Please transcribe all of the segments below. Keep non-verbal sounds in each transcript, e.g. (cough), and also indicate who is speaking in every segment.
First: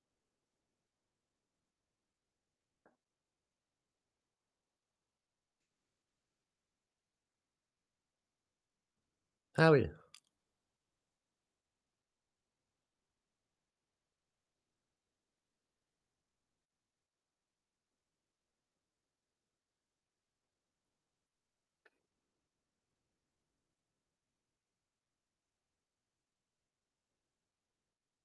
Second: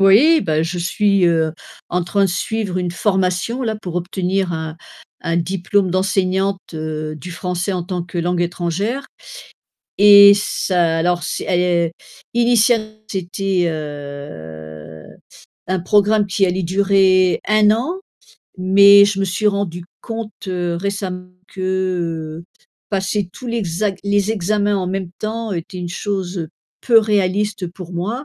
Speaker 1: Oui ben je suis, heu, en train de suivre une formation là pour obtenir un un diplôme d'enseignante, heu, du français en tant que langue étrangère
Speaker 2: Ah oui.
Speaker 1: et ça alors s é initialement c'était, heu, un programme qui allait durer 1 an, mais je me suis rendue compte récemment que, heu, passer tous l'exac les examens en même temps était une chose, heu, peu réaliste pour moi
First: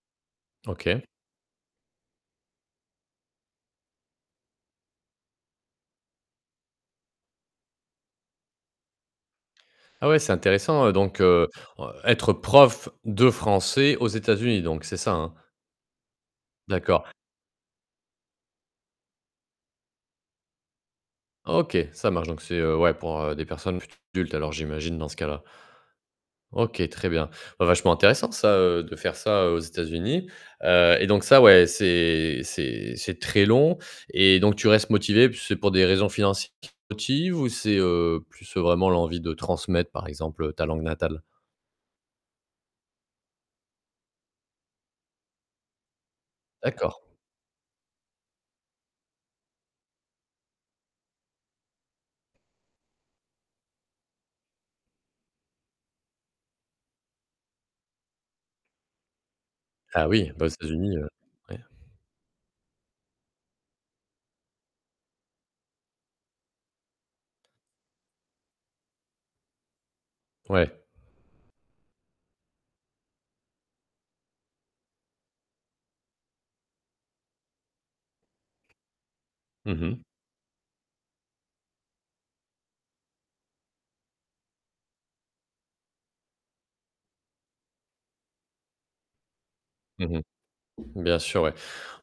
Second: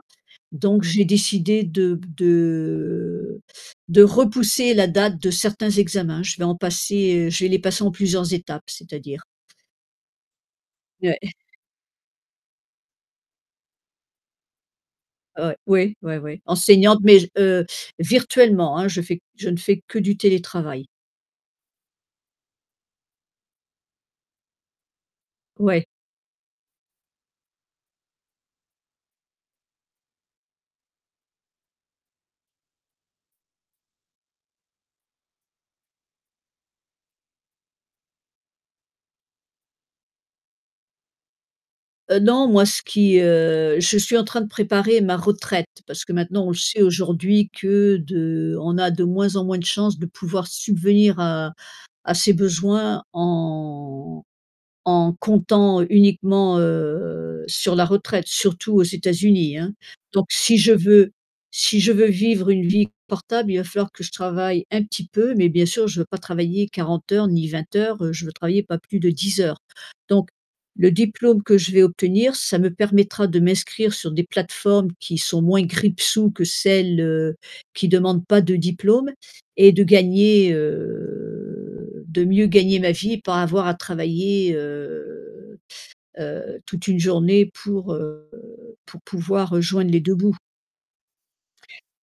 Speaker 1: donc
Speaker 2: OK.
Speaker 1: j'ai décidé de b de de repousser la date de certains examens. Je vais en passer, heu je vais les passer en plusieurs étapes, c'est-à-dire.
Speaker 2: Ah ouais, c'est intéressant, heu,
Speaker 1: Ouais.
Speaker 2: donc
Speaker 1: (chuckles)
Speaker 2: heu heu, être prof de français aux États-Unis donc. C'est ça, hein?
Speaker 1: Ouais. Oui, ouais, ouais, enseignante,
Speaker 2: D'accord.
Speaker 1: mais j heu, virtuellement, hein, je fais q je fais que du télétravail.
Speaker 2: OK, ça marche donc c'est, heu, ouais pour, heu, des personnes plutôt adultes alors j'imagine dans ce cas-là.
Speaker 1: Ouais.
Speaker 2: OK, très bien. Vachement intéressant ça, heu, de faire ça aux États-Unis. Heu et donc ça ouais, c'est c'est c'est très long et donc tu restes motivée, puis c'est pour des raisons financières qui te motives ou c'est, heu, plus, heu, vraiment l'envie de transmettre par exemple, heu, ta langue natale?
Speaker 1: Heu, non moi ce qui, heu, je suis en train de préparer ma retraite. Parce que maintenant on le sait
Speaker 2: D'accord.
Speaker 1: aujourd'hui que de on a de moins en moins de chances de pouvoir subvenir à à ses besoins en en comptant uniquement, heu, sur la retraite. Surtout aux États-Unis, hein,
Speaker 2: Ah
Speaker 1: donc
Speaker 2: oui, bah aux
Speaker 1: si je
Speaker 2: États-Unis, heu,
Speaker 1: veux
Speaker 2: ouais.
Speaker 1: si je veux vivre une vie portable, il va falloir que je travaille un petit peu, mais bien sûr je veux pas travailler 40 heures, ni 20 heures. Je veux travailler pas plus de 10 heures donc
Speaker 2: Ouais.
Speaker 1: le diplôme que je vais obtenir ça me permettra de m'inscrire sur des plateformes qui sont moins grippe-sous que celles, heu, qui demandent pas de diplôme et
Speaker 2: Mmh
Speaker 1: de
Speaker 2: mh.
Speaker 1: gagner, heu, de mieux gagner ma vie et pas avoir à travailler, heu, heu, toute une journée pour, heu, pour pouvoir, heu, joindre les 2
Speaker 2: Mmh mh.
Speaker 1: bouts.
Speaker 2: Bien sûr, ouais.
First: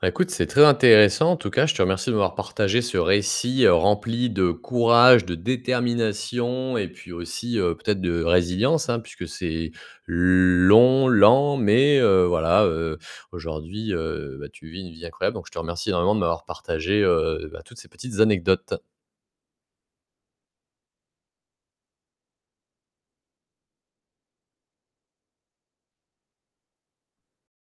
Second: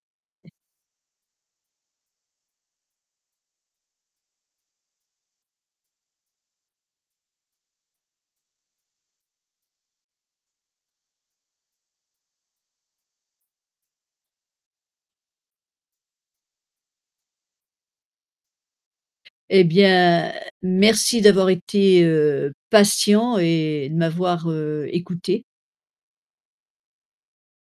Speaker 2: Bah écoute, c'est très intéressant en tout cas je te remercie de m'avoir partagé ce récit, heu, rempli de courage, de détermination et puis aussi, heu, peut-être de résilience, hein. Puisque c'est l long, lent mais heu, voilà, heu, aujourd'hui, heu, bah tu vis une vie incroyable donc je te remercie vraiment de m'avoir partagé, heu, bah toutes ces petites anecdotes.
Speaker 1: Eh bien merci d'avoir été, heu, patient et de m'avoir, heu, écoutée.